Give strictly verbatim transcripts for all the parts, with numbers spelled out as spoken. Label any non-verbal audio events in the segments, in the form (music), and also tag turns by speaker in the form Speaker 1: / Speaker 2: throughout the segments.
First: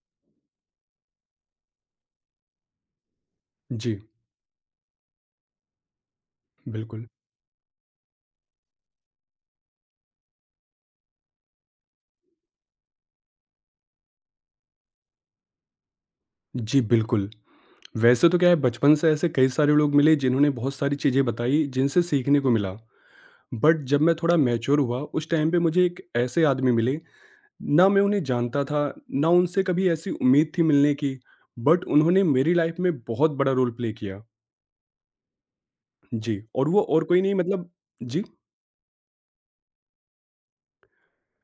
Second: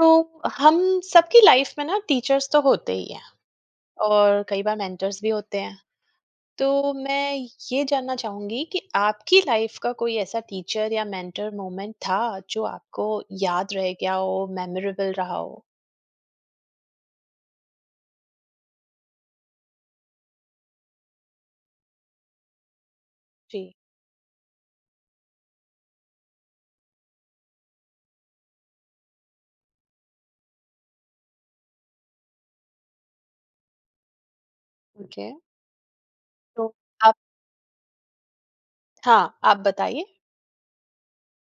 Speaker 1: तो हम सबकी लाइफ में ना टीचर्स तो होते ही हैं
Speaker 2: जी,
Speaker 1: और कई बार मेंटर्स भी होते हैं। तो
Speaker 2: बिल्कुल।
Speaker 1: मैं ये जानना चाहूंगी कि आपकी लाइफ का कोई ऐसा टीचर या मेंटर मोमेंट था जो आपको याद रह गया हो, मेमोरेबल रहा हो।
Speaker 2: जी, बिल्कुल। वैसे तो क्या है बचपन से ऐसे कई सारे लोग मिले जिन्होंने बहुत सारी चीज़ें बताई जिनसे सीखने को मिला।
Speaker 1: जी।
Speaker 2: बट जब मैं थोड़ा मैच्योर हुआ उस टाइम पे मुझे एक ऐसे आदमी मिले, ना मैं उन्हें जानता था, ना उनसे कभी ऐसी उम्मीद थी मिलने की, बट उन्होंने मेरी लाइफ में बहुत बड़ा रोल प्ले किया।
Speaker 1: ओके।
Speaker 2: जी,
Speaker 1: तो
Speaker 2: और वो और
Speaker 1: आप,
Speaker 2: कोई नहीं मतलब। जी,
Speaker 1: हाँ आप बताइए।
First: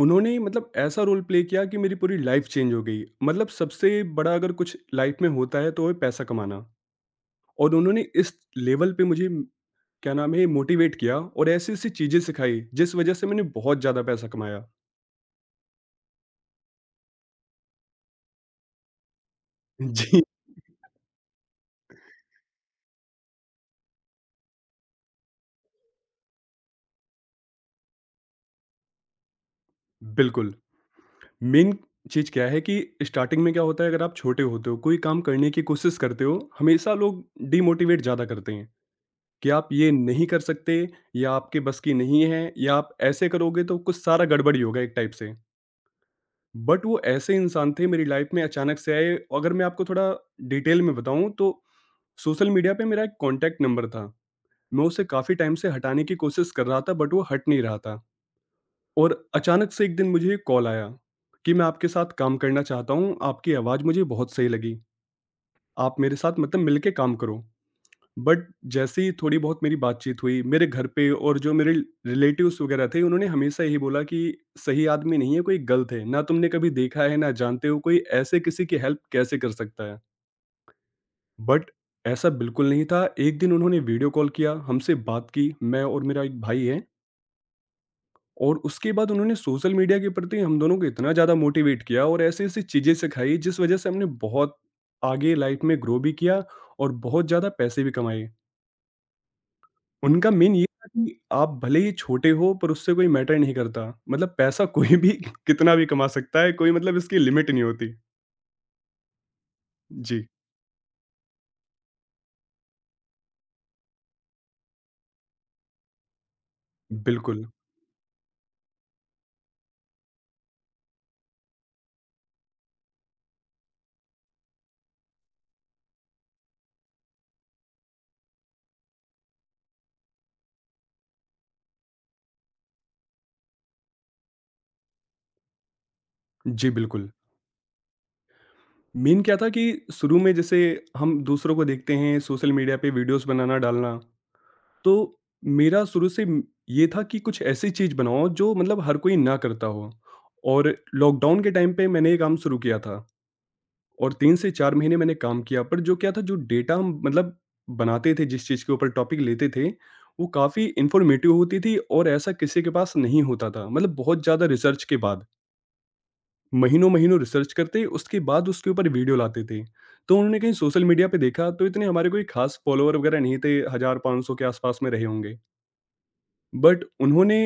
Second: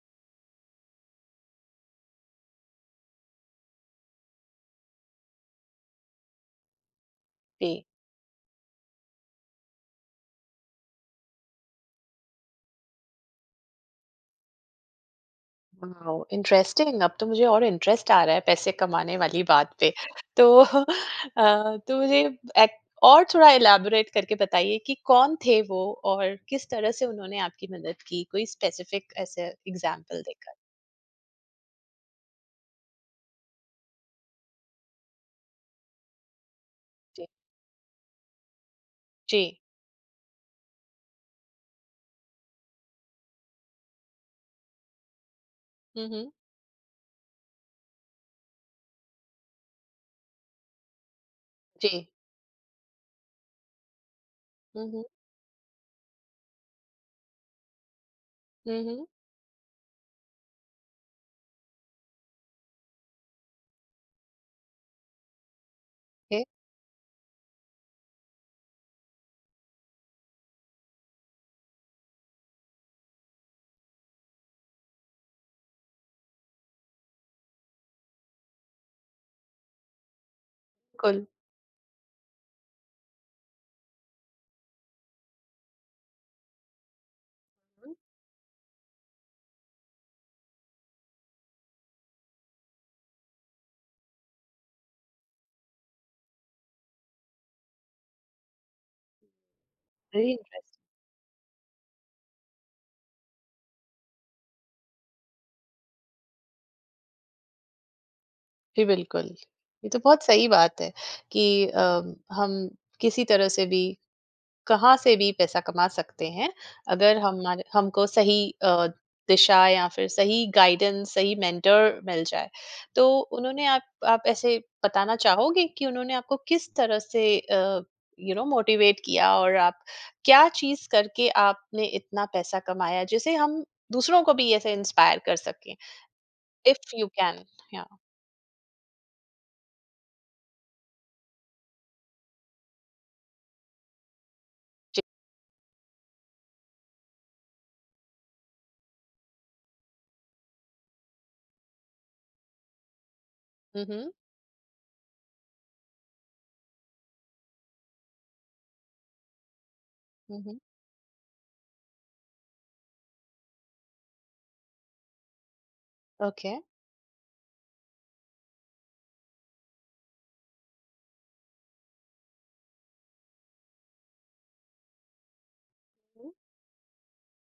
Speaker 2: उन्होंने मतलब ऐसा रोल प्ले किया कि मेरी पूरी लाइफ चेंज हो गई। मतलब सबसे बड़ा अगर कुछ लाइफ में होता है तो वो है पैसा कमाना और
Speaker 1: जी।
Speaker 2: उन्होंने इस लेवल पे मुझे क्या नाम है? मोटिवेट किया और ऐसी-ऐसी चीज़ें सिखाई, जिस वजह से मैंने बहुत ज़्यादा पैसा कमाया।
Speaker 1: वाओ! इंटरेस्टिंग। अब तो मुझे और इंटरेस्ट आ रहा है पैसे कमाने वाली बात पे।
Speaker 2: जी।
Speaker 1: तो (laughs) अ, तो मुझे एक और थोड़ा इलैबोरेट करके बताइए कि कौन थे वो और किस तरह से उन्होंने आपकी मदद की? कोई स्पेसिफिक ऐसे एग्ज़ाम्पल देकर?
Speaker 2: बिल्कुल। मेन चीज़ क्या है कि स्टार्टिंग में क्या होता है अगर आप छोटे होते हो, कोई काम करने की कोशिश करते हो, हमेशा लोग
Speaker 1: जी।
Speaker 2: डीमोटिवेट ज़्यादा करते हैं
Speaker 1: जी।
Speaker 2: कि आप ये नहीं कर सकते या आपके बस की नहीं है या आप ऐसे करोगे तो कुछ सारा गड़बड़ ही होगा एक टाइप से।
Speaker 1: हुँ, हुँ।
Speaker 2: बट वो ऐसे इंसान थे मेरी लाइफ में अचानक से आए अगर मैं आपको थोड़ा डिटेल में बताऊँ तो
Speaker 1: जी।
Speaker 2: सोशल मीडिया पे मेरा एक कॉन्टैक्ट नंबर था। मैं
Speaker 1: हुँ,
Speaker 2: उसे
Speaker 1: हुँ।
Speaker 2: काफ़ी टाइम से हटाने की कोशिश कर रहा था बट वो हट नहीं रहा था
Speaker 1: हुँ, हुँ।
Speaker 2: और अचानक से एक दिन मुझे कॉल आया कि मैं आपके साथ काम करना चाहता हूँ, आपकी आवाज़ मुझे बहुत सही लगी, आप मेरे साथ मतलब मिलके काम करो। बट जैसे ही थोड़ी बहुत मेरी बातचीत हुई मेरे घर पे और जो मेरे रिलेटिव्स वगैरह थे उन्होंने हमेशा यही बोला कि सही आदमी नहीं है, कोई गलत है ना, तुमने कभी देखा है ना जानते हो, कोई ऐसे किसी की हेल्प कैसे कर सकता है।
Speaker 1: बिल्कुल।
Speaker 2: बट ऐसा बिल्कुल नहीं था। एक दिन उन्होंने वीडियो कॉल किया, हमसे बात की, मैं और मेरा एक भाई है,
Speaker 1: हुँ।
Speaker 2: और उसके बाद उन्होंने सोशल मीडिया के प्रति हम दोनों को इतना ज़्यादा मोटिवेट किया और ऐसी-ऐसी चीज़ें सिखाई जिस वजह से हमने बहुत आगे लाइफ में ग्रो भी किया और बहुत ज़्यादा पैसे भी कमाए।
Speaker 1: वेरी
Speaker 2: उनका मेन ये
Speaker 1: इंटरेस्टिंग।
Speaker 2: था कि आप भले ही छोटे हो पर उससे कोई मैटर नहीं करता। मतलब पैसा कोई भी (laughs) कितना भी कमा सकता है, कोई मतलब इसकी लिमिट नहीं होती।
Speaker 1: जी, बिल्कुल। ये तो बहुत
Speaker 2: जी,
Speaker 1: सही बात है कि अ, हम किसी तरह से भी कहाँ से भी पैसा कमा सकते हैं, अगर
Speaker 2: बिल्कुल।
Speaker 1: हमारे हमको सही अ, दिशा या फिर सही गाइडेंस, सही मेंटर मिल जाए। तो उन्होंने आप आप ऐसे बताना चाहोगे कि उन्होंने आपको किस तरह से यू नो मोटिवेट किया और आप क्या चीज करके आपने इतना पैसा कमाया जिसे हम दूसरों को भी ऐसे इंस्पायर कर सकें?
Speaker 2: जी,
Speaker 1: इफ यू
Speaker 2: बिल्कुल।
Speaker 1: कैन, या
Speaker 2: मेन क्या था कि शुरू में जैसे हम दूसरों को देखते हैं सोशल मीडिया पे वीडियोज़ बनाना, डालना,
Speaker 1: जी।
Speaker 2: तो मेरा शुरू से म ये था कि कुछ ऐसी चीज़ बनाओ जो मतलब हर कोई ना करता हो। और लॉकडाउन के टाइम पे मैंने ये काम शुरू किया था
Speaker 1: हम्म।
Speaker 2: और तीन से चार महीने मैंने काम किया, पर जो क्या था जो डेटा हम मतलब बनाते थे जिस चीज़ के ऊपर टॉपिक लेते थे, वो
Speaker 1: हम्म।
Speaker 2: काफ़ी इन्फॉर्मेटिव होती थी और ऐसा किसी के पास नहीं होता था। मतलब बहुत ज़्यादा रिसर्च के बाद,
Speaker 1: ओके।
Speaker 2: महीनों-महीनों रिसर्च करते उसके बाद उसके ऊपर वीडियो लाते थे। तो उन्होंने कहीं सोशल मीडिया पे देखा, तो इतने हमारे कोई खास फॉलोवर वगैरह नहीं थे, एक हज़ार पाँच सौ के आसपास में रहे होंगे। बट उन्होंने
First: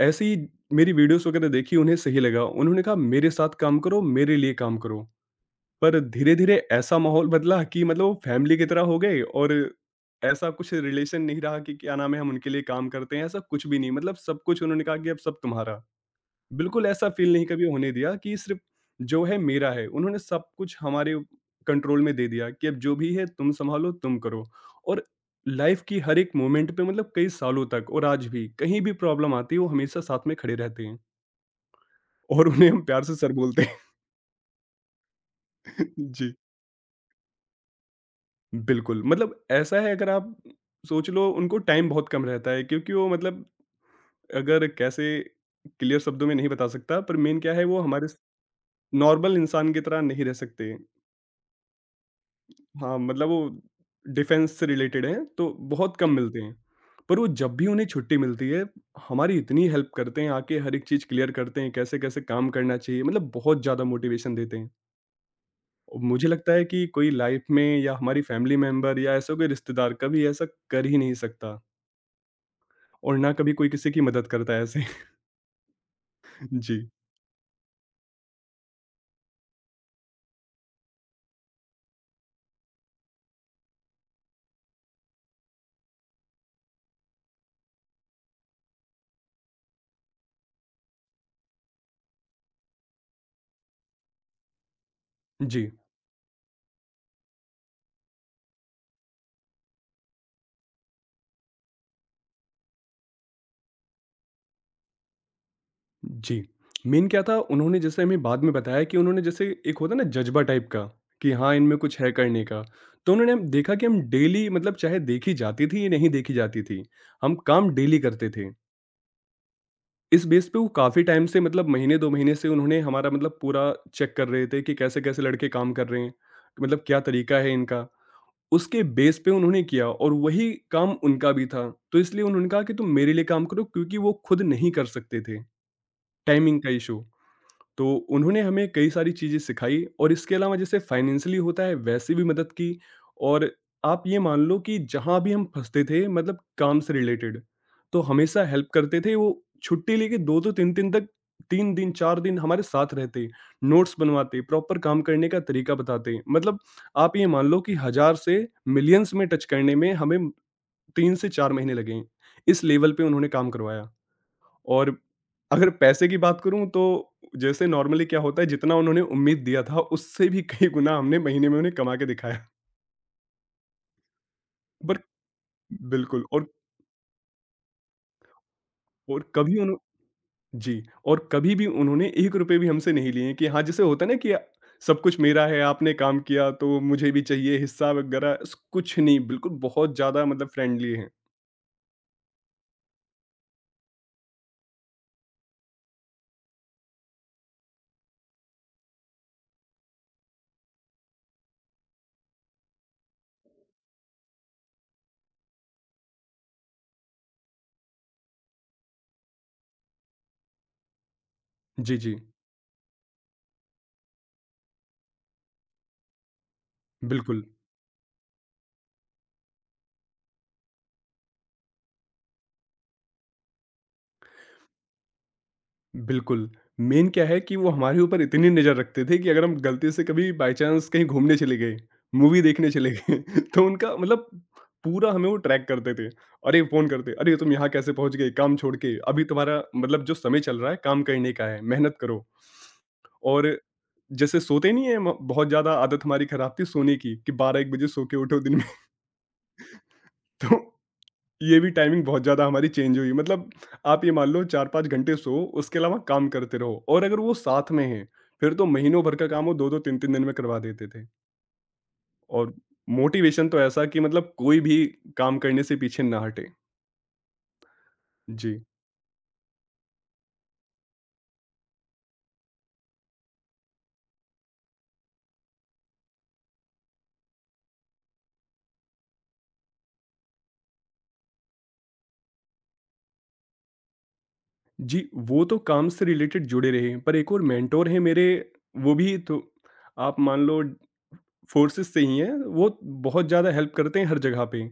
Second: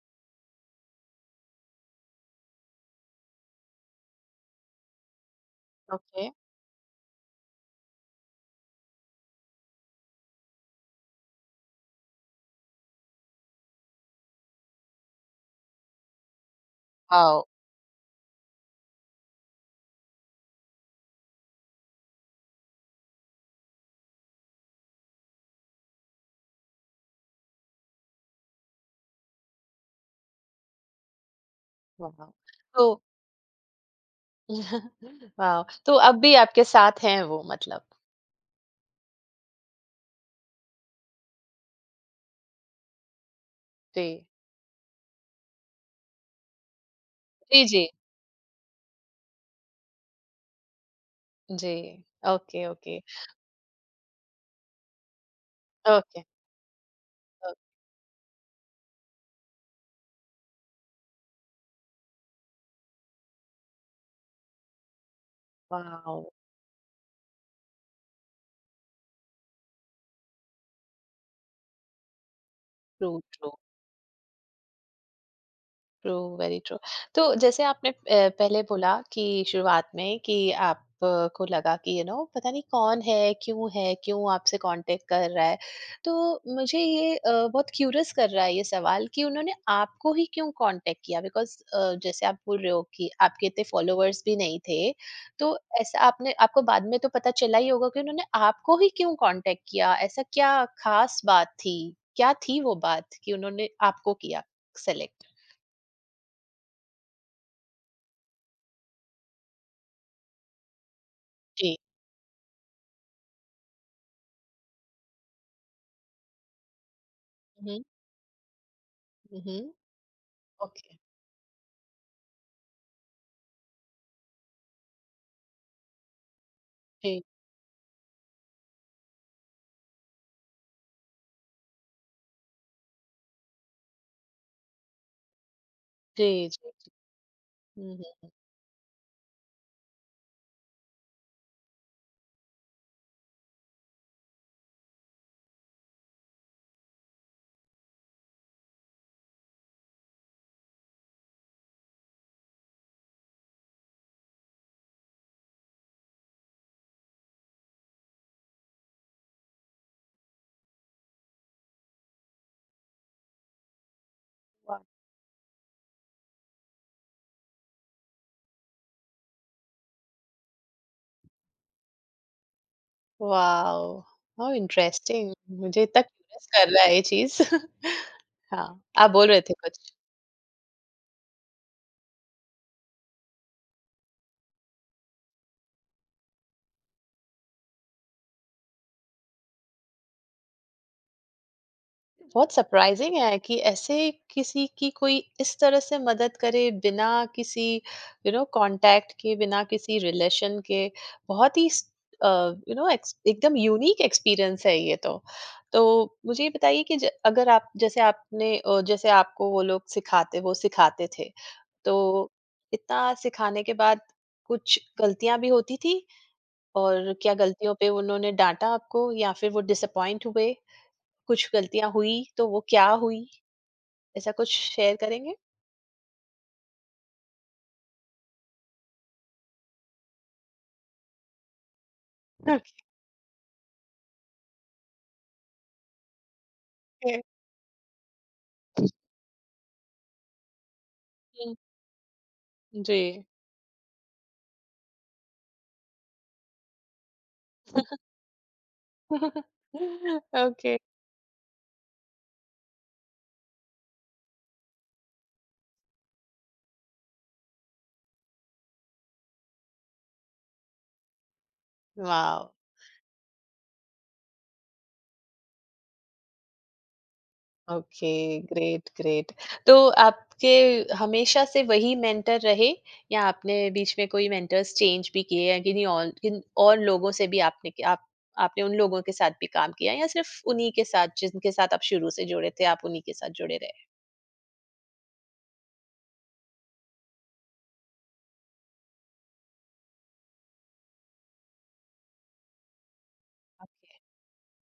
Speaker 2: ऐसे ही मेरी वीडियोस वगैरह देखी, उन्हें सही लगा। उन्होंने कहा मेरे साथ काम करो, मेरे लिए काम करो। पर
Speaker 1: ओके।
Speaker 2: धीरे-धीरे ऐसा माहौल बदला कि मतलब वो फैमिली की तरह हो गए और ऐसा कुछ रिलेशन नहीं रहा कि क्या नाम है, हम उनके लिए काम करते हैं, ऐसा कुछ भी नहीं। मतलब सब कुछ उन्होंने कहा कि अब सब तुम्हारा। बिल्कुल ऐसा फील
Speaker 1: वाओ।
Speaker 2: नहीं कभी होने दिया कि सिर्फ जो है मेरा है। उन्होंने सब कुछ हमारे कंट्रोल में दे दिया कि अब जो भी है तुम संभालो, तुम करो। और लाइफ की हर एक मोमेंट पे मतलब कई सालों तक और आज भी कहीं भी प्रॉब्लम आती है वो हमेशा साथ में खड़े रहते हैं,
Speaker 1: वाओ।
Speaker 2: और उन्हें हम
Speaker 1: तो
Speaker 2: प्यार से सर बोलते हैं।
Speaker 1: (laughs) वाह! तो
Speaker 2: (laughs)
Speaker 1: अब भी
Speaker 2: जी,
Speaker 1: आपके साथ हैं वो मतलब?
Speaker 2: बिल्कुल। मतलब ऐसा है अगर आप सोच लो उनको टाइम बहुत कम रहता है क्योंकि वो मतलब
Speaker 1: जी।
Speaker 2: अगर कैसे क्लियर शब्दों में नहीं बता सकता, पर मेन क्या है
Speaker 1: जी,
Speaker 2: वो
Speaker 1: जी।
Speaker 2: हमारे नॉर्मल इंसान की तरह नहीं रह सकते।
Speaker 1: जी। ओके,
Speaker 2: हाँ,
Speaker 1: ओके।
Speaker 2: मतलब वो डिफेंस से रिलेटेड हैं, तो बहुत कम जी।
Speaker 1: ओके।
Speaker 2: मिलते हैं। पर वो
Speaker 1: ओ।
Speaker 2: जब भी उन्हें छुट्टी मिलती है, हमारी इतनी हेल्प करते हैं, आके हर एक चीज़ क्लियर करते हैं, कैसे-कैसे काम करना चाहिए, मतलब बहुत ज़्यादा मोटिवेशन देते हैं। और
Speaker 1: वाओ!
Speaker 2: मुझे लगता है कि कोई लाइफ में या हमारी फैमिली मेंबर या ऐसा कोई रिश्तेदार कभी ऐसा कर ही नहीं सकता,
Speaker 1: ट्रू,
Speaker 2: और ना
Speaker 1: ट्रू।
Speaker 2: कभी कोई किसी की मदद करता है ऐसे।
Speaker 1: True,
Speaker 2: (laughs)
Speaker 1: very true.
Speaker 2: जी।
Speaker 1: तो जैसे आपने अ, पहले बोला कि शुरुआत में कि आप, अ, को लगा कि यू नो पता नहीं कौन है, क्यों है, क्यों आपसे कांटेक्ट कर रहा है। तो मुझे ये अ, बहुत क्यूरियस कर रहा है ये सवाल कि उन्होंने आपको ही क्यों कांटेक्ट किया, बिकॉज जैसे आप बोल रहे हो कि आपके इतने फॉलोअर्स भी नहीं थे। तो
Speaker 2: जी।
Speaker 1: ऐसा, आपने आपको बाद में तो पता चला ही होगा कि उन्होंने आपको ही क्यों कांटेक्ट किया, ऐसा क्या खास बात थी, क्या थी वो बात कि उन्होंने आपको किया। सेलेक्ट
Speaker 2: जी। मेन क्या था उन्होंने जैसे हमें बाद में बताया कि उन्होंने जैसे एक होता है ना जज़्बा टाइप का, कि हाँ, इनमें कुछ है करने का। तो उन्होंने हम देखा कि हम डेली मतलब चाहे देखी जाती थी या नहीं देखी जाती थी, हम काम
Speaker 1: हुँ,
Speaker 2: डेली करते थे।
Speaker 1: हुँ, हुँ।
Speaker 2: इस बेस पे वो
Speaker 1: ओके।
Speaker 2: काफ़ी टाइम से मतलब महीने दो महीने से उन्होंने हमारा मतलब पूरा चेक कर रहे थे कि कैसे-कैसे लड़के काम कर रहे हैं, मतलब क्या
Speaker 1: जी,
Speaker 2: तरीका है इनका। उसके बेस पे उन्होंने किया और वही काम उनका भी था। तो इसलिए उन्होंने कहा कि तुम मेरे लिए काम करो, क्योंकि वो खुद नहीं कर सकते थे,
Speaker 1: जी,
Speaker 2: टाइमिंग
Speaker 1: जी,
Speaker 2: का
Speaker 1: जी।
Speaker 2: इश्यू। तो
Speaker 1: हुँ, हुँ।
Speaker 2: उन्होंने हमें कई सारी चीज़ें सिखाई और इसके अलावा जैसे फाइनेंशियली होता है वैसे भी मदद की, और आप ये मान लो कि जहाँ भी हम फंसते थे मतलब काम से रिलेटेड, तो हमेशा हेल्प करते थे वो, छुट्टी लेके दो दो तीन दिन तक, तीन दिन चार दिन हमारे साथ रहते, नोट्स बनवाते, प्रॉपर काम करने का तरीका बताते, मतलब आप ये मान लो कि हजार से मिलियंस में टच करने में हमें तीन से चार महीने लगे, इस लेवल पे उन्होंने काम करवाया।
Speaker 1: वाह!
Speaker 2: और अगर पैसे की बात करूँ तो जैसे नॉर्मली क्या होता है जितना उन्होंने उम्मीद दिया था उससे भी कई गुना हमने महीने में उन्हें कमा के दिखाया।
Speaker 1: वाओ! How
Speaker 2: but
Speaker 1: interesting. मुझे इतना
Speaker 2: बिल्कुल।
Speaker 1: क्यूरियस
Speaker 2: और
Speaker 1: कर रहा है ये चीज़। (laughs) हाँ, आप बोल
Speaker 2: और
Speaker 1: रहे थे
Speaker 2: कभी
Speaker 1: कुछ?
Speaker 2: उन्हो जी, और कभी भी उन्होंने एक रुपए भी हमसे नहीं लिए कि हाँ, जैसे होता है ना कि सब कुछ मेरा है, आपने काम किया तो मुझे भी चाहिए हिस्सा वगैरह, स कुछ नहीं, बिल्कुल बहुत ज़्यादा मतलब फ्रेंडली हैं।
Speaker 1: बहुत सरप्राइजिंग है कि ऐसे किसी की कोई इस तरह से मदद करे, बिना किसी यू नो कांटेक्ट के, बिना किसी रिलेशन के। बहुत ही यू नो एकदम यूनिक एक्सपीरियंस है ये तो। तो मुझे ये बताइए कि ज- अगर आप, जैसे आपने अ, जैसे आपको वो लोग सिखाते वो सिखाते थे, तो
Speaker 2: जी, जी।
Speaker 1: इतना सिखाने के बाद कुछ गलतियां भी होती थी, और क्या
Speaker 2: बिल्कुल।
Speaker 1: गलतियों पे उन्होंने डांटा आपको या फिर वो डिसअपॉइंट हुए? कुछ गलतियाँ हुई तो वो क्या हुई? ऐसा कुछ शेयर करेंगे?
Speaker 2: बिल्कुल, मेन क्या है कि वो हमारे ऊपर इतनी नज़र रखते थे कि अगर हम गलती से कभी बाय चांस कहीं घूमने चले गए, मूवी देखने चले गए (laughs) तो उनका मतलब पूरा हमें वो ट्रैक करते थे। अरे! Phone
Speaker 1: okay.
Speaker 2: करते, "अरे! तुम यहाँ कैसे पहुँच गए काम छोड़ के? अभी तुम्हारा मतलब जो समय चल रहा है काम करने का
Speaker 1: हुँ,
Speaker 2: है, मेहनत करो।"
Speaker 1: जी।
Speaker 2: और जैसे सोते नहीं है, म बहुत ज़्यादा आदत हमारी खराब थी सोने की कि बारह एक बजे सो के उठो दिन में।
Speaker 1: (laughs)
Speaker 2: (laughs) तो
Speaker 1: ओके।
Speaker 2: ये भी टाइमिंग बहुत ज़्यादा हमारी चेंज हुई। मतलब आप ये मान लो चार पाँच घंटे सो, उसके अलावा काम करते रहो, और अगर वो साथ में हैं, फिर तो महीनों भर का काम वो दो दो तीन तीन दिन में करवा देते थे,
Speaker 1: वाओ!
Speaker 2: और मोटिवेशन तो ऐसा कि मतलब कोई भी काम करने से पीछे ना हटे।
Speaker 1: ओके,
Speaker 2: जी।
Speaker 1: Great, great. तो आपके हमेशा से वही मेंटर रहे, या आपने बीच में कोई मेंटर्स चेंज भी किए, या किन्हीं और किन और लोगों से भी आपने क आप आपने उन लोगों के साथ भी काम किया, या सिर्फ़ उन्हीं के साथ जिनके साथ आप शुरू से जुड़े थे, आप उन्हीं के साथ जुड़े रहे?
Speaker 2: जी, वो तो काम से रिलेटेड जुड़े रहे, पर एक और मेंटोर हैं मेरे, वो भी तो आप मान लो फोर्सेस से ही हैं, वो बहुत ज़्यादा हेल्प
Speaker 1: ओके,
Speaker 2: करते हैं हर जगह पे।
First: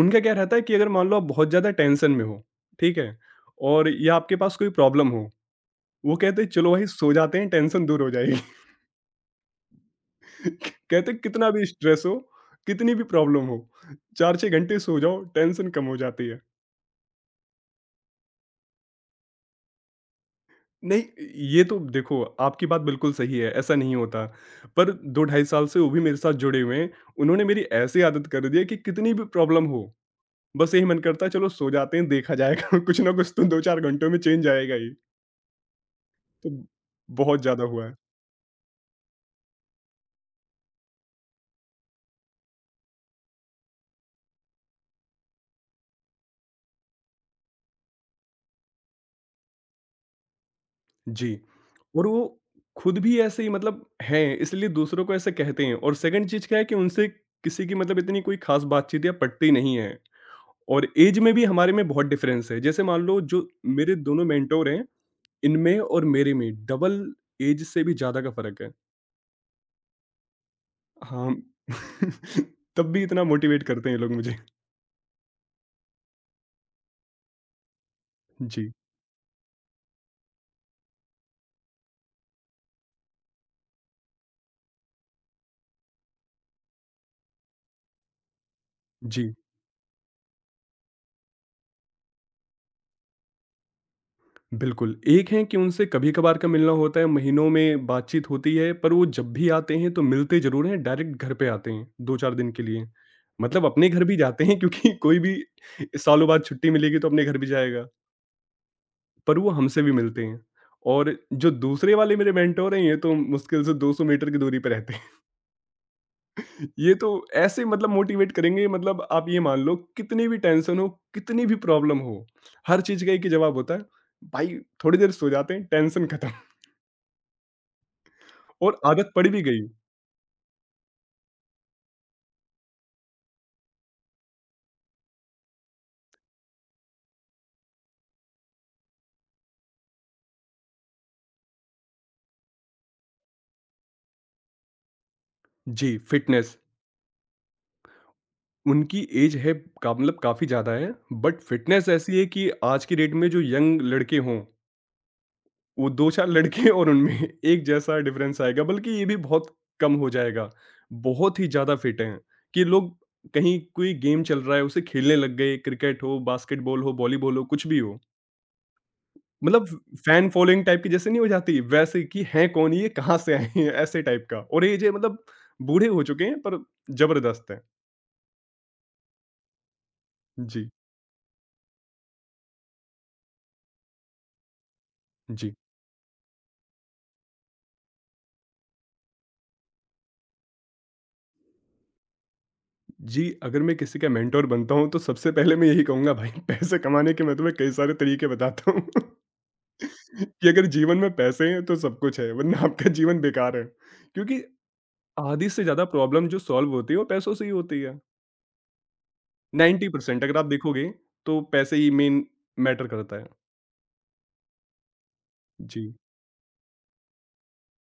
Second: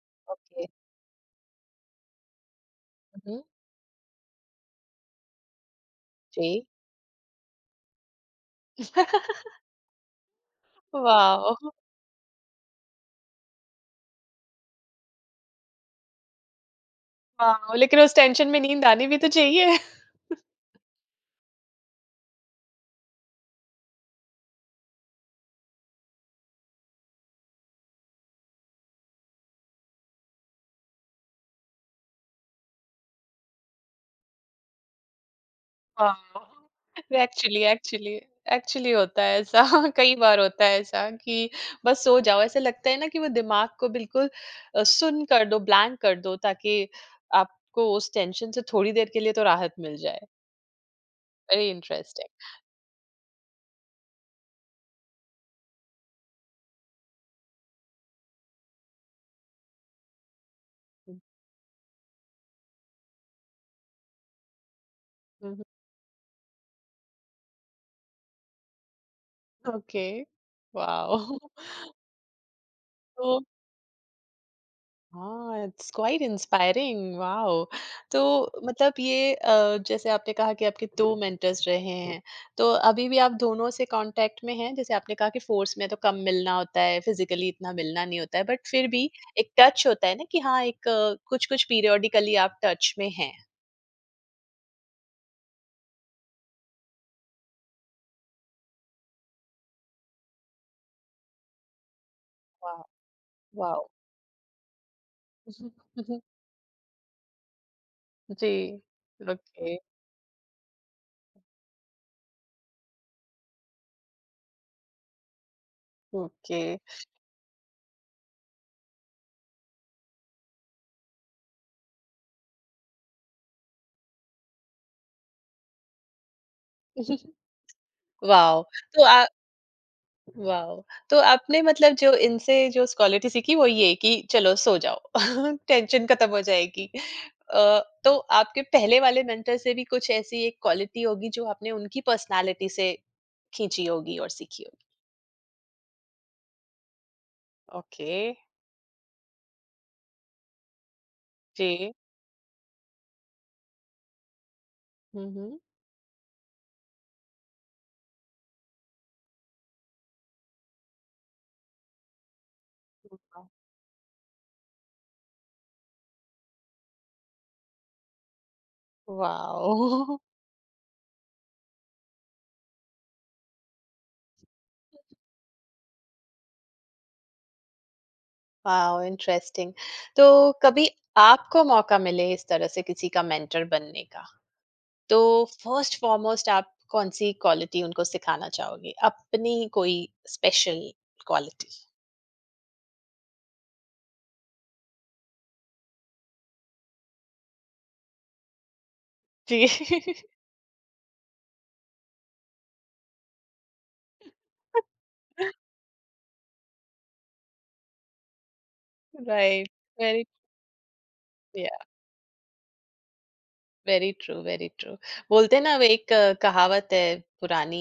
Speaker 2: उनका क्या रहता है
Speaker 1: ओके।
Speaker 2: कि अगर मान लो आप बहुत ज़्यादा टेंशन में हो, ठीक है?
Speaker 1: हुँ, हुँ।
Speaker 2: और या आपके पास कोई प्रॉब्लम हो, वो कहते
Speaker 1: जी।
Speaker 2: हैं चलो भाई सो जाते हैं टेंशन दूर हो जाएगी।
Speaker 1: (laughs)
Speaker 2: (laughs) कहते हैं कितना भी
Speaker 1: वाओ!
Speaker 2: स्ट्रेस हो, कितनी भी प्रॉब्लम हो, चार छह घंटे सो जाओ टेंशन कम हो जाती है।
Speaker 1: वाओ! लेकिन उस टेंशन में नींद आनी भी तो चाहिए।
Speaker 2: नहीं, ये तो देखो आपकी बात बिल्कुल सही है, ऐसा नहीं होता। पर दो ढाई साल से वो भी मेरे साथ जुड़े हुए हैं, उन्होंने मेरी ऐसी आदत कर दी है कि कितनी भी प्रॉब्लम हो, बस यही मन करता है चलो सो जाते हैं, देखा जाएगा, (laughs) कुछ ना कुछ तो दो चार घंटों में चेंज आएगा ही।
Speaker 1: वाओ!
Speaker 2: तो बहुत
Speaker 1: एक्चुअली
Speaker 2: ज़्यादा हुआ है।
Speaker 1: एक्चुअली एक्चुअली होता है ऐसा (laughs) कई बार होता है ऐसा कि बस सो जाओ। ऐसा लगता है ना कि वो दिमाग को बिल्कुल अ, सुन्न कर दो, ब्लैंक कर दो, ताकि आपको उस टेंशन से थोड़ी देर के लिए तो राहत मिल जाए।
Speaker 2: जी,
Speaker 1: वेरी
Speaker 2: और
Speaker 1: इंटरेस्टिंग।
Speaker 2: वो खुद भी ऐसे ही मतलब हैं, इसलिए दूसरों को ऐसे कहते हैं, और सेकंड चीज़ क्या है कि उनसे किसी की मतलब इतनी कोई ख़ास बातचीत या पटती नहीं है, और
Speaker 1: हुँ,
Speaker 2: ऐज में भी हमारे में बहुत डिफरेंस है। जैसे मान लो जो मेरे दोनों मेंटर हैं,
Speaker 1: हुँ, हुँ।
Speaker 2: इनमें और मेरे में डबल एज से भी ज़्यादा का फ़र्क है।
Speaker 1: ओके। वाओ!
Speaker 2: हाँ,
Speaker 1: (laughs)
Speaker 2: (laughs) तब भी इतना
Speaker 1: तो
Speaker 2: मोटिवेट करते हैं ये लोग मुझे।
Speaker 1: हाँ, इट्स क्वाइट इंस्पायरिंग, वाओ! तो
Speaker 2: जी,
Speaker 1: मतलब ये, अ, जैसे आपने कहा कि आपके दो मेंटर्स रहे हैं, तो अभी भी आप दोनों से कॉन्टैक्ट में हैं? जैसे आपने कहा कि फ़ोर्स में तो कम मिलना होता है, फिज़िकली इतना मिलना नहीं होता है, बट फिर भी
Speaker 2: जी,
Speaker 1: एक टच होता है ना कि हाँ, एक कुछ-कुछ पीरियोडिकली आप टच में हैं।
Speaker 2: बिल्कुल। एक हैं कि उनसे कभी-कभार का मिलना होता है, महीनों में बातचीत होती है, पर वो जब भी आते हैं तो मिलते ज़रूर हैं, डायरेक्ट घर पे आते हैं दो चार दिन के
Speaker 1: वाह!
Speaker 2: लिए। मतलब
Speaker 1: वाओ!
Speaker 2: अपने घर भी जाते हैं क्योंकि (laughs) कोई भी
Speaker 1: (laughs)
Speaker 2: सालों बाद छुट्टी मिलेगी तो अपने घर भी जाएगा,
Speaker 1: जी,
Speaker 2: पर वो
Speaker 1: ओके,
Speaker 2: हमसे भी मिलते हैं। और जो दूसरे वाले मेरे मेंटोर हैं, ये तो मुश्किल से दो सौ मीटर की दूरी पे रहते हैं।
Speaker 1: ओके,
Speaker 2: ये तो ऐसे मतलब मोटिवेट करेंगे। मतलब आप ये मान लो कितनी भी टेंशन हो, कितनी भी प्रॉब्लम हो, हर चीज़ का एक ही जवाब होता है, भाई थोड़ी देर सो जाते हैं, टेंशन खत्म।
Speaker 1: (laughs)
Speaker 2: (laughs)
Speaker 1: वाओ!
Speaker 2: और
Speaker 1: तो
Speaker 2: आदत
Speaker 1: आ,
Speaker 2: पड़ भी गई।
Speaker 1: वाओ! तो आपने मतलब जो इनसे जो क्वालिटी सीखी वो ये कि चलो सो जाओ, (laughs) टेंशन खत्म हो जाएगी। अ, तो आपके पहले वाले मेंटर से भी कुछ ऐसी एक क्वालिटी होगी जो आपने उनकी पर्सनैलिटी से खींची होगी और सीखी होगी?
Speaker 2: जी, फिटनेस।
Speaker 1: ओके,
Speaker 2: उनकी एज है का मतलब काफ़ी ज़्यादा है, बट फिटनेस
Speaker 1: जी।
Speaker 2: ऐसी है कि आज की डेट में जो यंग लड़के हों
Speaker 1: हुँ, हुँ।
Speaker 2: वो दो चार लड़के और उनमें (laughs) एक जैसा डिफरेंस आएगा, बल्कि ये भी बहुत कम हो जाएगा। बहुत ही ज़्यादा फिट हैं कि लोग
Speaker 1: हुँ।
Speaker 2: कहीं कोई गेम चल रहा है, उसे खेलने लग गए, क्रिकेट हो, बास्केटबॉल हो, वॉलीबॉल हो, कुछ भी हो। मतलब
Speaker 1: वाओ!
Speaker 2: फैन फॉलोइंग टाइप की जैसे नहीं हो जाती, वैसे कि हैं कौन ये, कहाँ से आए हैं, ऐसे टाइप का। और ये जो मतलब बूढ़े हो चुके हैं, पर ज़बरदस्त हैं।
Speaker 1: वाओ! इंटरेस्टिंग। (laughs) तो
Speaker 2: जी,
Speaker 1: कभी आपको मौका मिले इस तरह से किसी का मेंटर बनने का, तो
Speaker 2: जी।
Speaker 1: फर्स्ट फॉरमोस्ट आप कौन-सी क्वालिटी उनको सिखाना चाहोगे? अपनी कोई स्पेशल क्वालिटी?
Speaker 2: जी, अगर मैं किसी का मेंटर बनता हूँ, तो सबसे पहले मैं यही कहूँगा, भाई पैसे कमाने के मैं तुम्हें कई सारे तरीके बताता हूँ। (laughs)
Speaker 1: जी।
Speaker 2: कि अगर जीवन में पैसे हैं तो सब कुछ है, वरना आपका जीवन बेकार है, क्योंकि
Speaker 1: (laughs)
Speaker 2: आधी से ज्यादा प्रॉब्लम जो सॉल्व होती है वो पैसों से ही होती है।
Speaker 1: राइट, वेरी,
Speaker 2: नब्बे परसेंट अगर आप देखोगे तो
Speaker 1: या
Speaker 2: पैसे ही मेन मैटर करता है।
Speaker 1: Very true, very true. बोलते हैं ना वो
Speaker 2: जी,
Speaker 1: एक, अ, कहावत है पुरानी,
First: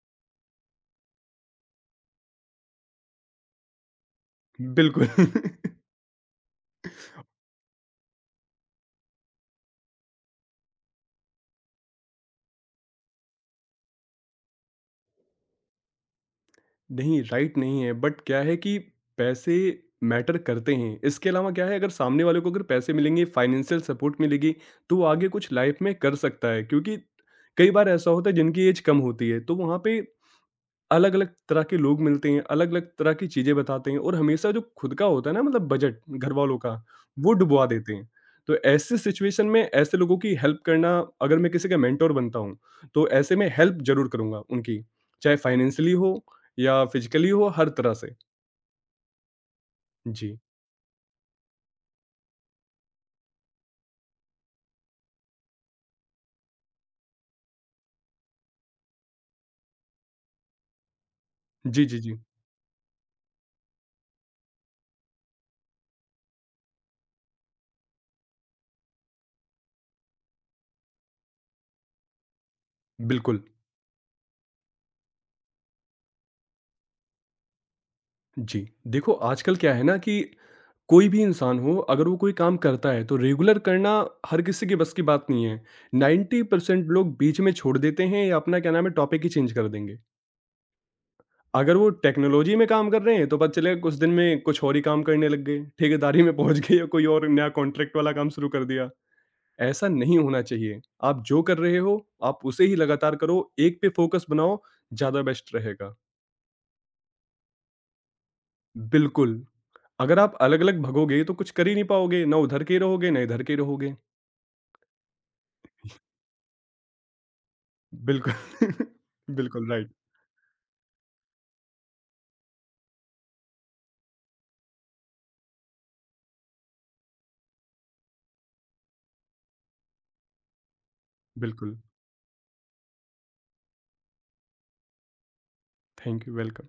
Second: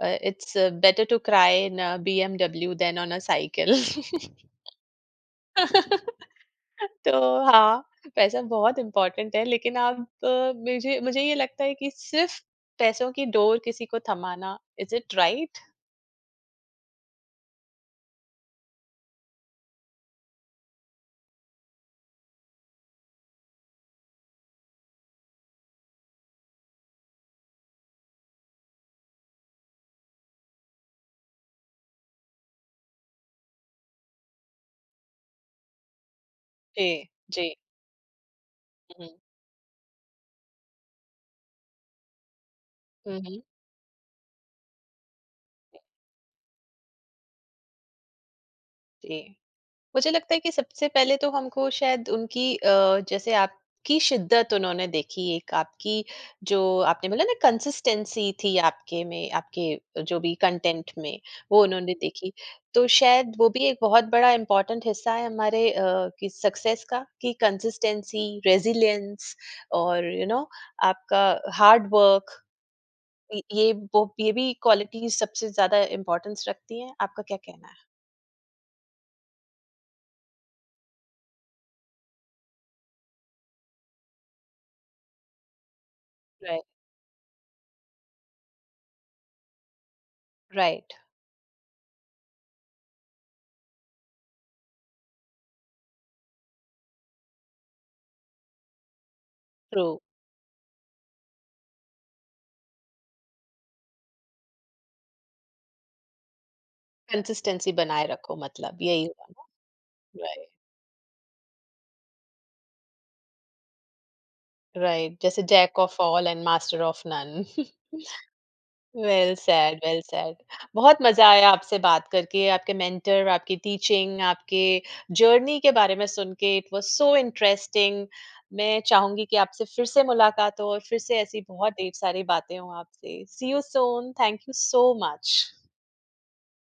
Speaker 1: uh, it's better to cry in a, BMW than on a cycle.
Speaker 2: बिल्कुल। (laughs)
Speaker 1: (laughs) तो हाँ, पैसा बहुत इम्पोर्टेंट है, लेकिन आप, अ, मुझे मुझे ये लगता है कि सिर्फ़ पैसों की डोर किसी को थमाना, इज़ इट राइट?
Speaker 2: नहीं, राइट नहीं है, बट क्या है कि पैसे मैटर करते हैं। इसके अलावा क्या है, अगर सामने वाले को अगर पैसे मिलेंगे, फाइनेंशियल सपोर्ट मिलेगी, तो वो आगे कुछ लाइफ में कर सकता है, क्योंकि कई बार ऐसा होता है जिनकी एज कम होती है, तो वहाँ पे अलग अलग तरह के लोग मिलते हैं, अलग अलग तरह की चीजें बताते हैं, और हमेशा जो खुद का होता है ना, मतलब बजट घर वालों का,
Speaker 1: जी,
Speaker 2: वो
Speaker 1: जी।
Speaker 2: डुबवा देते हैं। तो ऐसे
Speaker 1: हुँ,
Speaker 2: सिचुएशन में ऐसे लोगों की हेल्प करना, अगर मैं किसी का मेंटोर बनता हूँ, तो
Speaker 1: हुँ,
Speaker 2: ऐसे
Speaker 1: हुँ,
Speaker 2: में हेल्प जरूर करूंगा उनकी, चाहे फाइनेंशियली हो या फिजिकली हो, हर तरह से।
Speaker 1: जी। मुझे लगता
Speaker 2: जी,
Speaker 1: है कि सबसे पहले तो हमको शायद उनकी, अ, जैसे आपकी शिद्दत उन्होंने देखी, एक आपकी जो आपने बोला ना कंसिस्टेंसी थी आपके में, आपके जो भी कंटेंट में, वो
Speaker 2: जी।
Speaker 1: उन्होंने
Speaker 2: जी, जी,
Speaker 1: देखी। तो शायद वो भी एक बहुत बड़ा इम्पोर्टेंट हिस्सा है हमारे, अ, कि सक्सेस का, कि कंसिस्टेंसी, रेज़िलियंस, और यू you नो know, आपका हार्ड वर्क, य
Speaker 2: बिल्कुल।
Speaker 1: ये वो ये भी क्वालिटीज़ सबसे ज़्यादा इम्पोर्टेंस रखती हैं। आपका क्या कहना है?
Speaker 2: जी, देखो आजकल क्या है ना कि कोई भी इंसान हो अगर वो कोई काम करता है तो रेगुलर करना हर किसी के बस की बात नहीं है।
Speaker 1: राइट,
Speaker 2: नब्बे परसेंट लोग बीच में छोड़ देते हैं या अपना क्या नाम है टॉपिक ही चेंज कर देंगे।
Speaker 1: राइट,
Speaker 2: अगर वो टेक्नोलॉजी में काम कर रहे हैं तो पता चलेगा कुछ दिन में कुछ और ही काम करने लग गए, ठेकेदारी में पहुँच गए, या कोई और नया कॉन्ट्रैक्ट वाला काम शुरू कर दिया।
Speaker 1: ट्रू।
Speaker 2: ऐसा नहीं होना चाहिए। आप जो कर रहे हो आप उसे ही लगातार करो, एक पे फोकस बनाओ, ज़्यादा बेस्ट रहेगा।
Speaker 1: कंसिस्टेंसी बनाए रखो, मतलब यही
Speaker 2: बिल्कुल।
Speaker 1: हुआ।
Speaker 2: अगर आप
Speaker 1: राइट,
Speaker 2: अलग-अलग भगोगे तो कुछ कर ही नहीं पाओगे, ना उधर के रहोगे, ना इधर के रहोगे।
Speaker 1: राइट, जैसे jack of all and master of none.
Speaker 2: बिल्कुल, (laughs)
Speaker 1: वेल
Speaker 2: बिल्कुल
Speaker 1: सेड,
Speaker 2: राइट,
Speaker 1: वेल सेड। (laughs) बहुत मज़ा आया आपसे बात करके, आपके मेंटर, आपकी टीचिंग, आपके जर्नी के बारे में सुन के, इट वाज़ सो इंटरेस्टिंग। मैं चाहूँगी कि आपसे फिर से मुलाकात हो और फिर से ऐसी बहुत
Speaker 2: बिल्कुल।
Speaker 1: ढेर सारी बातें हों आपसे। See you soon, thank you so much.
Speaker 2: Thank you, welcome.